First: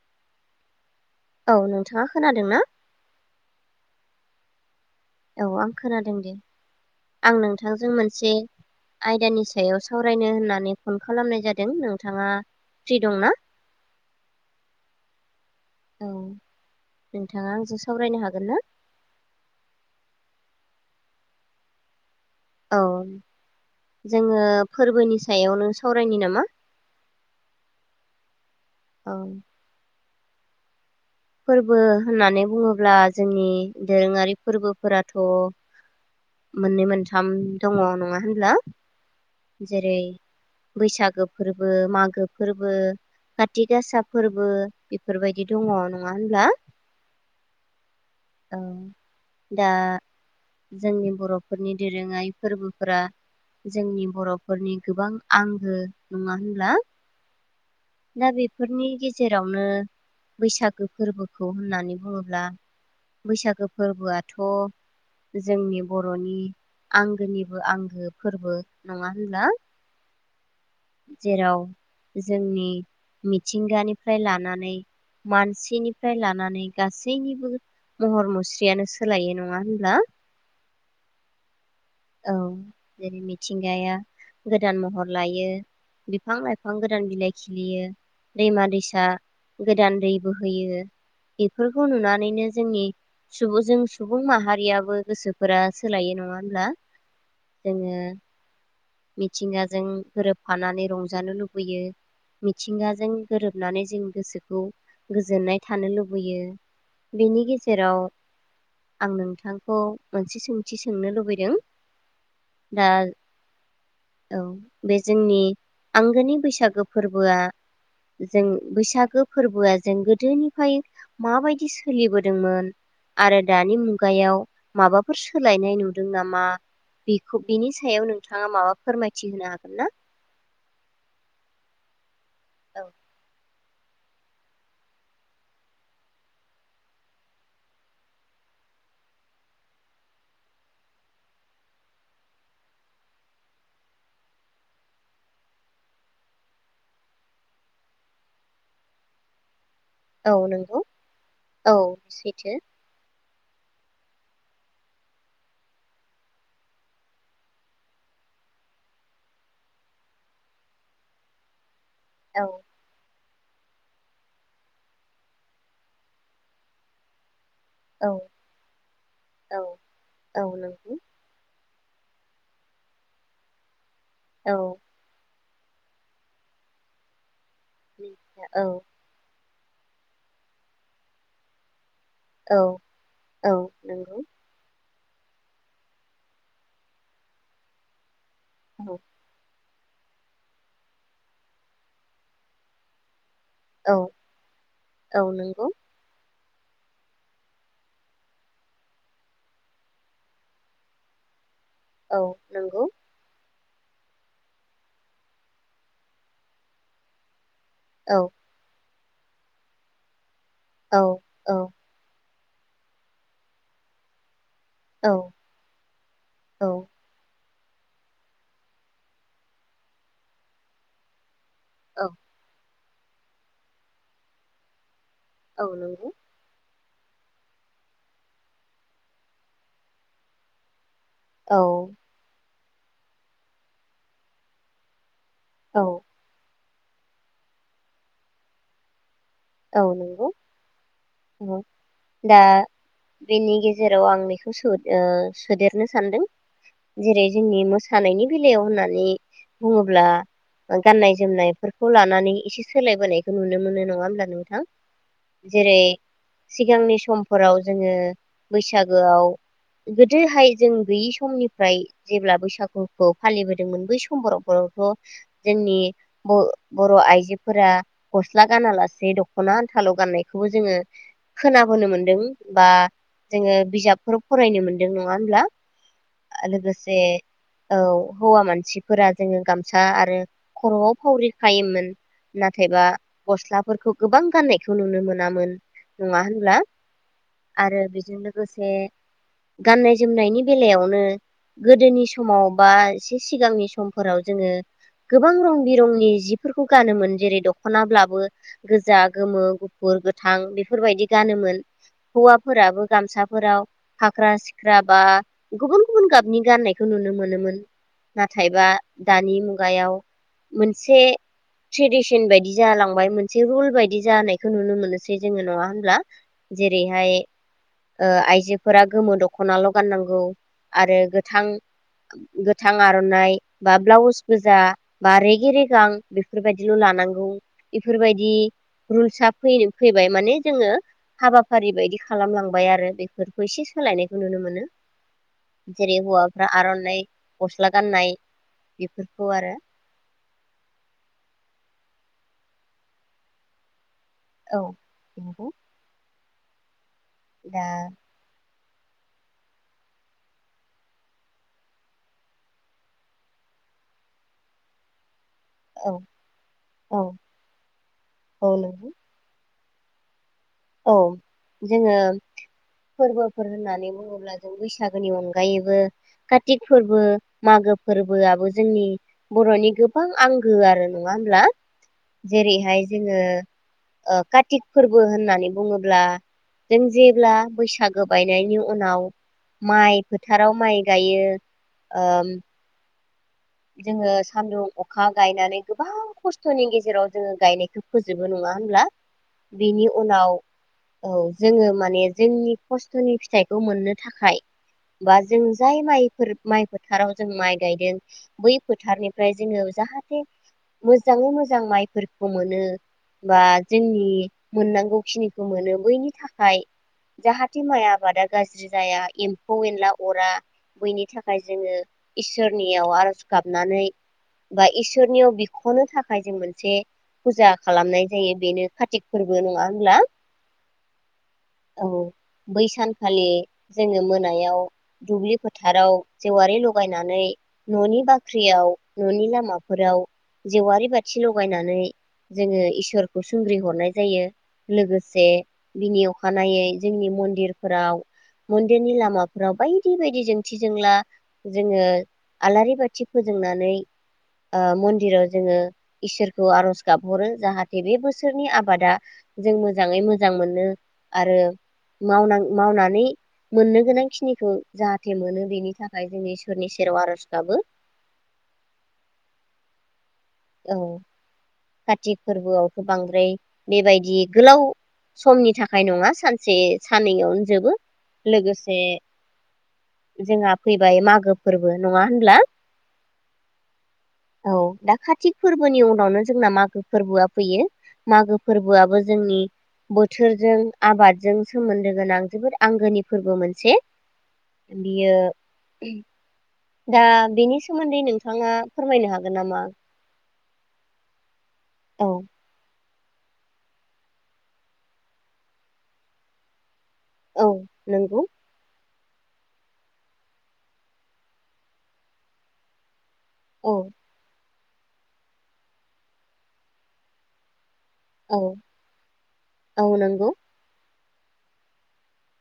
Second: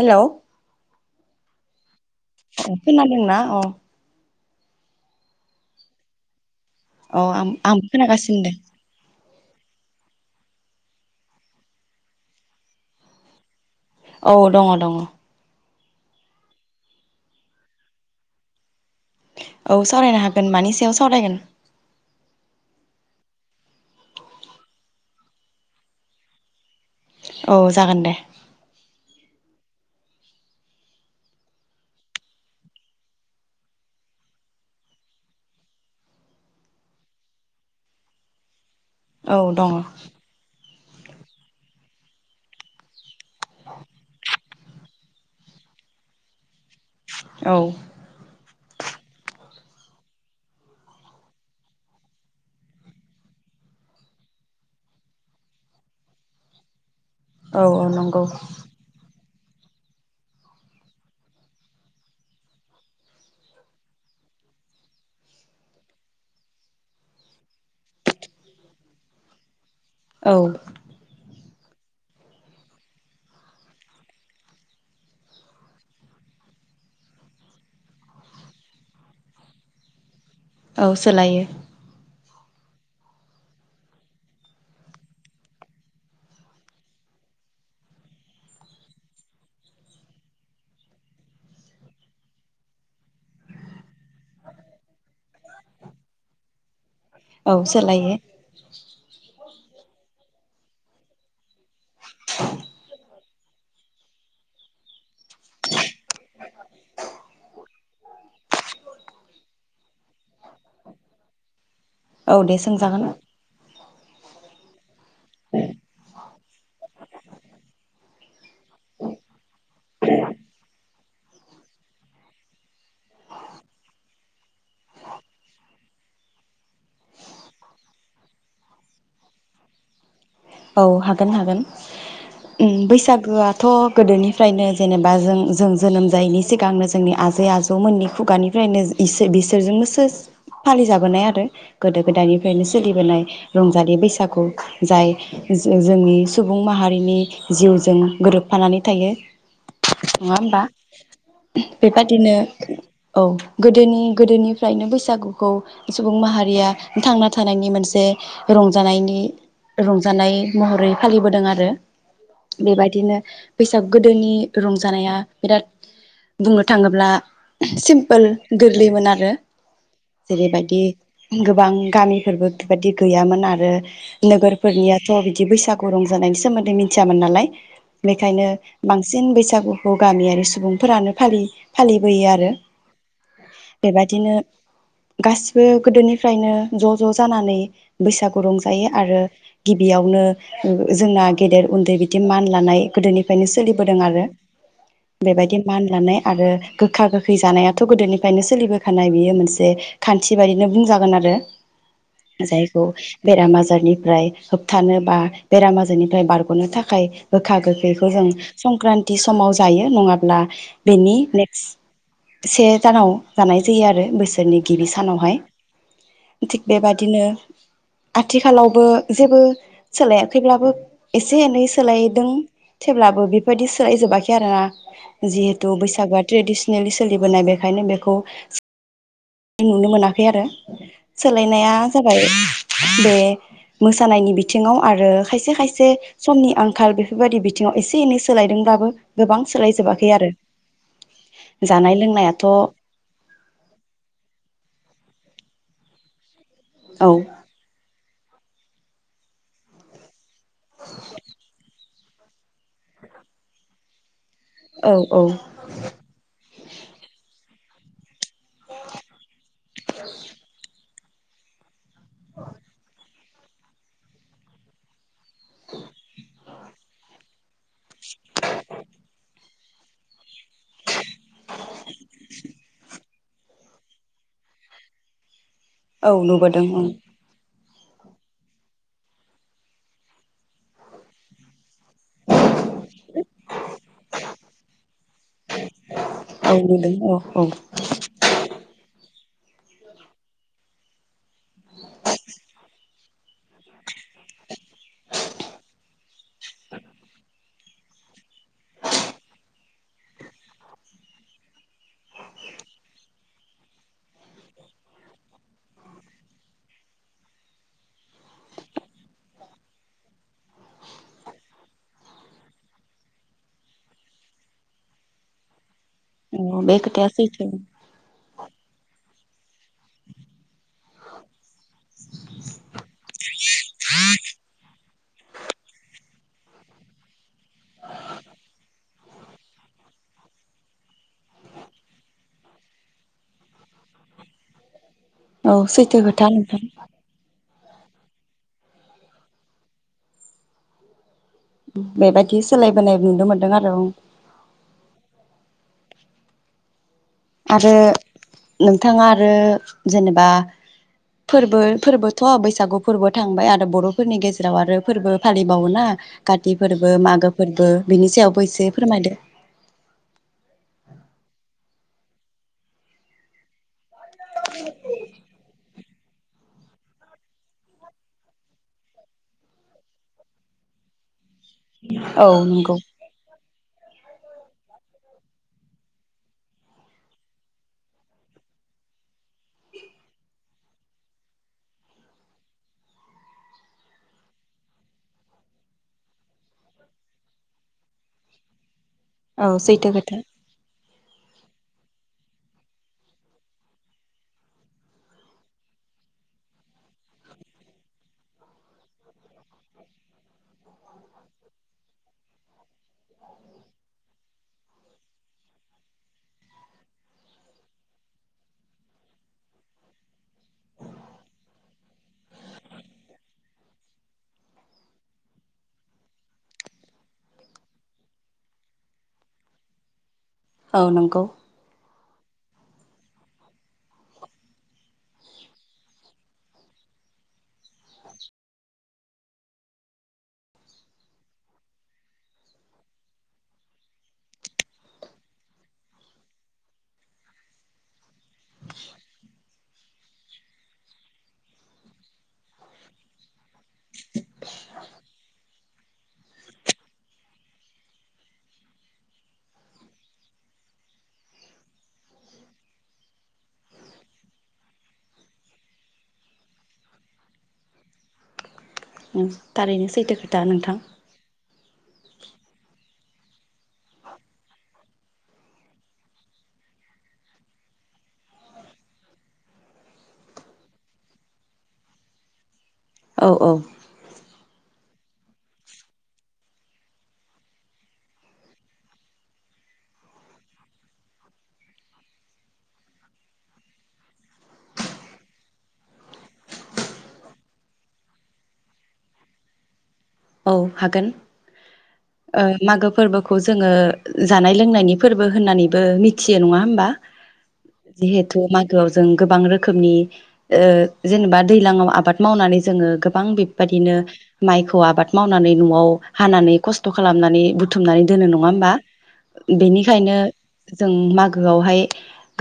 Hello औ नोंगौ खोनांदोंना औ औ आं खोनादों दे औ आं नोंथांजों मोनसे खोनागासिनो दे आयदानि सायाव सावरायनो होननानै फन खालामनाय जादों नोंथाङा फ्रि दंना औ दङ दङ औ नोंथाङा आंजों सावरायनो हागोन ना औ सावरायनो हागोन मानि सायाव सावरायगोन औ जोङो फोरबोनि सायावनो सावरायनि नामा औ जागोन दे औ फोरबो होननानै बुङोब्ला जोंनि दोरोङारि फोरबोफोराथ' मोननै मोनथाम दङ नङा होनब्ला औ दङ जेरै बैसागो फोरबो मागो फोरबो खाथि गासा फोरबो बेफोरबायदि दङ नङा होनब्ला औ औ दा जोंनि बर'फोरनि दोरोङारि फोरबोफोरा जोंनि बर'फोरनि गोबां आंगो नङा होनब्ला औ औ नंगौ जेरावनो बैसाग गो फोरबोखौ होननानै बुङोब्ला बैसागो फोरबोआथ' जोंनि बर'नि आंगोनिबो आंगो फोरबो नङा होनब्ला औ जेराव जोंनि मिथिंगानिफ्राय लानानै मानसि बिनिफ्राय लानानै गासैनिबो महर मुस्रियानो सोलायो नङा होनब्ला औ सोलायो औ जेरै मिथिंगाया गोदान महर लायो बिफां लाइफां गोदान बिलाइ खिलियो दैमा दैसा गोदान दै बो होयो बेफोरखौ नुनानैनो जोंनि सुबुं जों सुबुं माहारियाबो गोसोफोरा सोलायो नङा होनब्ला औ जोङो सोलायो मिथिंगाजों गोबफानानै रंजानो लुबैयो मिथिंगाजों गोरोबनानै जों गोसोखौ गोजोननाय थानो लुबैयो बेनि गेजेराव जेराव आं नोंथांखौ मोनसे सोंथि सोंनो लुबैदों औ दे दा सोंजागोन औ बे जोंनि आंगोनि बैसागो फोरबोआ जों बैसागो फोरबोआ जों गोदोनिफ्राय माबायदि सोलिबोदोंमोन आरो दानि मुगायाव माबाफोर सोलायनाय नुदों नामा बेखौ बिनि सायाव नोंथाङा माबा फोरमायथि होनो हागोन ना औ हागोन हागोन ओम बैसागो थ' गोदोनिफ्रायनो जेनेबा जों जों जोनोम जायैनि सिगांनो जोंनि आजै आजौमोननि खुगानिफ्रायनो बिसोरजोंनोसो फालिजाबोनाय आरो गोदो गोदायनिफ्रायनो सोलिबोनाय रंजालि बैसागु जाय जोंनि सुबुं माहारिनि जिउजों गोरोबफानानै थायो नङा औ होमबा नंगौ औ बेबादिनो सैथो औ गो गोदोनि गोदोनिफ्रायनो बैसागुखौ सुबुं माहारिया थांना थानायनि मोनसे रंजानायनि रंजा जानाय महरै फालिबोदों आरो औ बेबायदिनो बैसाग गोदोनि रंजानाया बिराद बुंनो थाङोब्ला औ सिमपोल गोरलैमोन आरो औ औ जेरैबायदि नंगौ गोबां गामिफोरबो बेबायदि गैयामोन आरो नोगोर औ फोरनियाथ' बिदि बैसागु रंजानायनि सोमोन्दै मिथियामोन नालाय बेखायनो औ बांसिन बेसे बैसागुखौ गामियारि सुबुंफोरानो फालियो फालिबोयो आरो औ औ नंगौ बेबायदिनो गासिबो गोदोनिफ्रायनो ज' ज' जानानै बैसाग खौ रंजायो औ आरो गिबियावनो जोंना गेदेर उन्दै बिदि मान लानाय गोदोनिफ्राय नो औ सोलिबोदों आरो औ बेबायदि नंगौ मान लानाय आरो गोखा गोखै जानायाथ' गोदोनिफ्रायनो सोलिबोखानाय बियो मोनसे खान्थि बायदिनो बुंजागोन आरो औ जायखौ नंगौ बेराम आजार रनिफ्राय होबथानो बा बेराम आजारनिफ्राय बारग'नो थाखाय गोखा गोखैखौ औ जों संक्रान्त थि समाव जायो नङाब्ला औ बेनि औ नेक्स्ट से दानाव जानाय जायो आरो बोसोरनि गिबि औ सानावहाय थिग औ बेबादिनो आथिखालावबो जेबो सोलायाखैब्लाबो एसे एसे एनै औ सोलायदों थेवब्लाबो बेफोरबायदि सोलाय जोबाखै आरोना औ जिहेतु नंगौ। बैसागुआ ट्रेडिसन सोलिबोनाय बेखायनो बेखौ नुनो मोनाखै आरो औ सोलायनाया जाबाय बे मोसानायनि बिथिङाव आरो खायसे औ खायसे समनि आं आंखाल बेफोरबायदि बिथिङाव एसे एनै सोलायदोंब्लाबो गोबां औ सोलायजोबाखै नोंगौ आरो औ जानाय दा लोंनायाथ' औ बेनि गेजेराव आं बेखौ सो ओ सोदेरनो सानदों जेरै जोंनि मोसानायनि बेलायाव होननानै बुङोब्ला गाननाय जोमनायफोरखौ लानानै एसे सोलायबोनायखौ नुनो मोनो नङा होमब्ला नु थां औ औ जेरै सिगांनि समफोराव जोङो बैसागोआव गोदोहाय जों गैयि समनिफ्राय जेब्ला बैसागुखौ फालिबोदोंमोन बै सम बरफोरावथ जोंनि ब बर' आइजो फोरा गस्ला गानालासे दख'ना आनथाल' गाननाय खौबो जोङो खोनाबोनो मोनदों बा जोङो बिजाबफोर फरायनो मोनदों नङा होमब्ला औ नुबोदों ओं लोगोसे औ हौवा मानसिफोरा जोङो गामसा आरो खर'आव फावरि खायोमोन नाथायबा गस्लाफोरखौ गोबां गाननायखौ नुनो मोनामोन नङा औ होनब्ला नुदों औ औ आरो बेजों लोगोसे गाननाय जोमनायनि बेलायावनो गोदोनि समाव बा एसे सिगांनि समफोराव जोङो गोबां रं बिरंनि जिफोरखौ गानोमोन जेरै दखना दख'नाल्बाबो गोजा गोमो गुफुर गोथां बेफोरबायदि गानोमोन हौवाफोराबो गामसा फोराव हाग्रा सिख्रा बा गुबुन गुबुन गाबनि गाननायखौ नुनो मोनोमोन नाथायबा दानि मुगायाव मोनसे ट्रेडिसन बायदि जालांबाय एसे रुल बायदि जानायखौ नुनो मोनोसै जोङो नङा होनब्ला बे खोथाया जेरैहाय सैथो आइजोफोरा गोमो दख'ना दख'नाल' गाननांगौ आरो गोथां गोथां आर'नाइ बा ब्लाउस गोजा बा रेगे रेगां बेफोरबायदिल' लानांगौ बेफोरबायदि रुल्सा फ फैबाय माने जोङो हाबाफारि बायदि खालामलांबाय आरो बेफोरखौ एसे सोलायनायखौ नुनो मोनो औ जेरै सैथो खोथा हौवाफ्रा नोंथां आर'नाइ गस्ला गाननाय बेफोरखौ आरो बेबायदि सोलायबोनाय नुनो मोनदों आरो ओं औ नंगौ दा आरो नोंथाङा आरो जेनेबा फोरबो फोरबोथ' बैसागु फोरबो थांबाय आरो बर'फोरनि गेजेराव आरो फोरबो फालिबावोना औ काति फोरबो औ मागो फोरबो बिनि सायावबो औ एसे नंगौ फोरमायदो औ जोङो फोरबोफोर होननानै बुङोब्ला अब्ला जों बैसागोनि अनगायैबो कारतिक फोरबो मागो फोरबोआबो जोंनि बर'नि गोबां आंगो आरो नङा होमब्ला औ नंगौ जेरैहाय जोङो ओ कार्तिक फोरबो होननानै बुङोब्ला जों जेब्ला बैसागो बायनायनि उनाव माइ फोथाराव माइ गायो जोङो सानदुं अखा गायनानै गोबां खस्थ'नि गेजेराव जोङो गायनायखौ फोजोबो नङा होमब्ला औ बिनि सैथो खोथा उनाव औ जोङो माने जोंनि खस्थ'नि फिथाइखौ मोननो थाखाय बा जों जाय माइफोर माइ फोथाराव जों माइ गायदों बै फोथारनिफ्राय जोङो जाहाथे मोजाङै मोजां माइफोरखौ मोनो बा जोंनि मोननांगौ खिनिखौ मोनो बैनि थाखाय जाहाथे माइ आबादा गाज्रि जाया एम्फौ एनला अरा बैनि थाखाय जोङो इसोरनियाव आरज गाबनानै बा इसोरनियाव बिख'नो थाखाय जों मोनसे फुजा खालामनाय जायो बेनो कारतिक फोरबो नङा होनब्ला औ नंगौ औ बै सानखालि जोङो मोनायाव दुब्लि फोथाराव जेवारि लगायनानै न'नि बाख्रि ख्रियाव न'नि लामाफोराव जेवारि बाथि लगायनानै जोङो इसोरखौ सुंग्रि हरनाय जायो लोगोसे बिनि अखानायै जोंनि मन्दिरफोराव मन्दिरनि लामाफोराव बाय बे बायदि जोंथि जोंला जोङो आलारि बाथि फोजोंनानै ओ मन्दिराव जोङो इसोरखौ आर'ज गाबहरो जाहाथे बे बोसोरनि आबादा जों मोजाङै मोजां मोनो आरो मावनां- मावनानै मोननो गोनां खिनिखौ जाहाथे मोनो बेनि थाखाय जों इसोरनि सेराव आर'ज गाबो उम थारैनो सैथो दा नोंथां कारतिक फोरबोआवथ' बांद्राय बेबायदि गोलाव समनि थाखाय नङा सानसे साननैयावनोजोबो लोगोसे जोंहा फैबाय मागो फोरबो नङा होनब्ला औ औ औ दा खातिक फोरबोनि उनावनो जोंना मागो फोरबोआ फैयो मागो फोरबोआबो जोंनि बोथोरजों आबादजों सोमोन्दो गोनां जोबोद आंगोनि फोरबो मोनसे बियो दा बेनि सोमोन्दै नोंथाङा फोरमायनो हागोन नामा औ हागोन औ ओ मागो फोरबोखौ जोङो जानाय लोंनायनि फोरबो होननानैबो मिथियो नङा होमबा औ नंगौ जिहेथु मागोआव जों गोबां रोखोमनि ओ जेनबा दैलाङाव आबाद मावनानै जोङो गो गोबां औ बेबादिनो माइखौ आबाद मावनानै न'आव हानानै खस्थ' खालामनानै बुथु थुमनानै दोनो नङा औ होमबा औ बेनिखायनो नंगौ जों मागोआवहाय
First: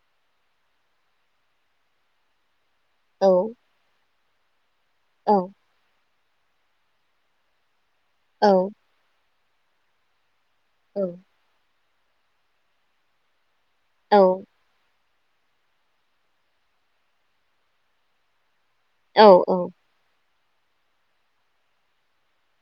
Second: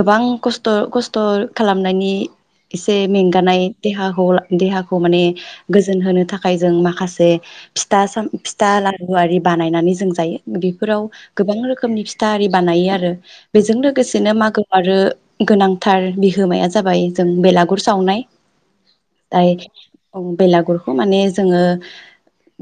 गोबां खस्थ' खस्थ' खालामनायनि एसे औ मेंगानाय देहाखौ देहा खौ माने औ गोजोन होनो थाखाय खाय जों माखासे फिथा साम औ फिथा लारु आरि बानायनानै जों जायो औ बेफोराव गोबां रोखोमनि मनि फिथा आरि बानायो आरो बेजों लोगोसेनो औ मागो आरो गोनांथार बिहोमाया जाबाय जों बेलागुर सावनाय औ दाय औ बेलागुरखौ माने जोङो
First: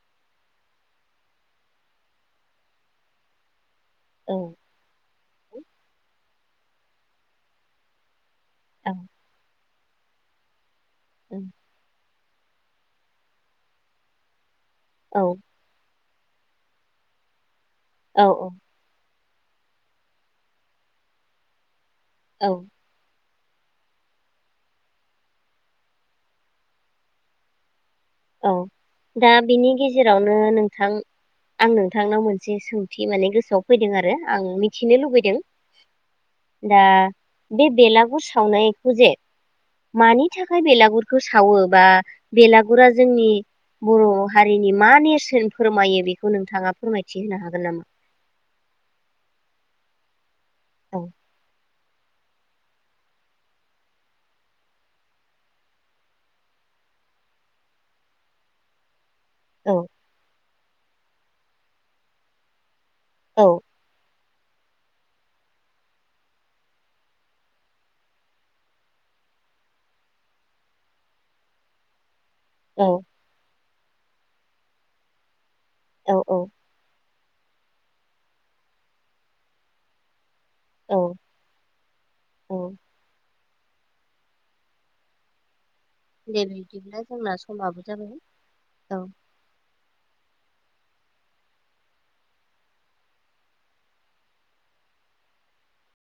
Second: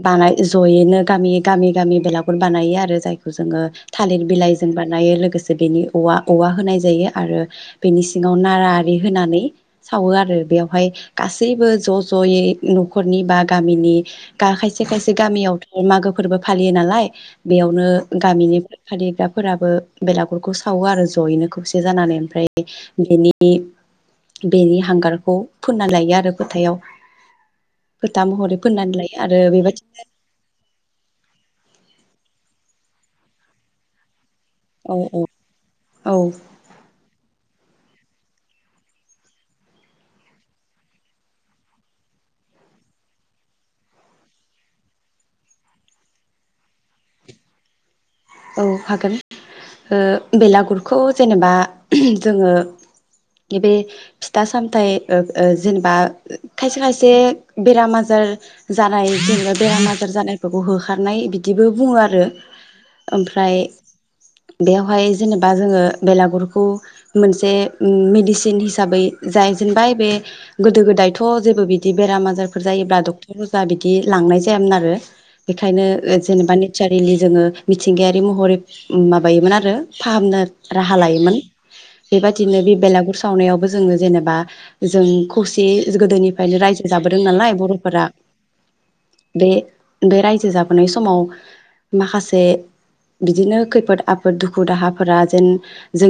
बानाय जयैनो गामि गामि गामि बेलागुर बानायो आरो जायखौ जोङो थालिर औ बिलाइ जों बानायो लोगोसे बेनि औवा औवा होनाय जायो आरो बेनि सिङाव नारा औ आरि होनानै सावो आरो बेयाव फाय गासैबो ज' जयै न'खरनि बा गामिनि गा खायसे खायसे गामियाथ' मागो फोरबो फालियो नालाय बेयावनो औ गामिनि फालिग्रा फोराबो बेलागुरखौ सावो आरो ज'यैनो खौसे जानानै ओमफ्राय औ बेनि नि बेनि हांगारखौ फोनना लायो आरो फोथायाव फोथा महरै फोननानै लायो आरो बेबायद जेरावनो नोंथां आं नोंथांनाव मोनसे सोंथि माने गोसोआव फैदों आरो आं औ मिथिनो औ लुबैदों औ दा बे बेलागुर सावनायखौ जे मानि थाखाय बेलागुरखौ सावो बा बेलागुरा जोंनि बर' हारिनि मा नेरसोन फोरमायो बेखौ नोंथाङा फोरमायथि होनो हागोन नामा औ हागोन ओ बेलागुरखौ औ जेनेबा जोङो बे फिथा सामथाय ओ ओ जेनेबा खसे खायसे बेराम आजार जान नाय जोङो औ बेमार आजार जानाय बेखौ होखारनाय बिदिबो बुङो आरो औ ओमफ्राय बेआवहाय जेनेबा जोङो बेलागुरखौ मोनसे मेडिसिन हिसाबै जायजेनबाय बे गोदो गोदायथ' जेबो बिदि बेराम आज जारफोर औ जायोब्ला डक्टर अज जा बिदि लांनाय जायामोन आरो बेखायनो औ औ जेनेबा नेचारेलि जोङो मिथिंगायारि महरै माबायोमोन आरो फाहामनो राहा औ लायोमोन बेबादिनो औ बे बेलागुर स सावनायावबो जेनेबा जों खौ ए दे गोदोनिफ्रायनो रायजो बिदिब्ला जाबोदों जोंना नालाय समाबो बर'फोरा जाबाय औ बे बे रायजो जाबोनाय समाव माखासे बिदिनो खैफोद आफोद दुखु दाहाफोरा जेन जों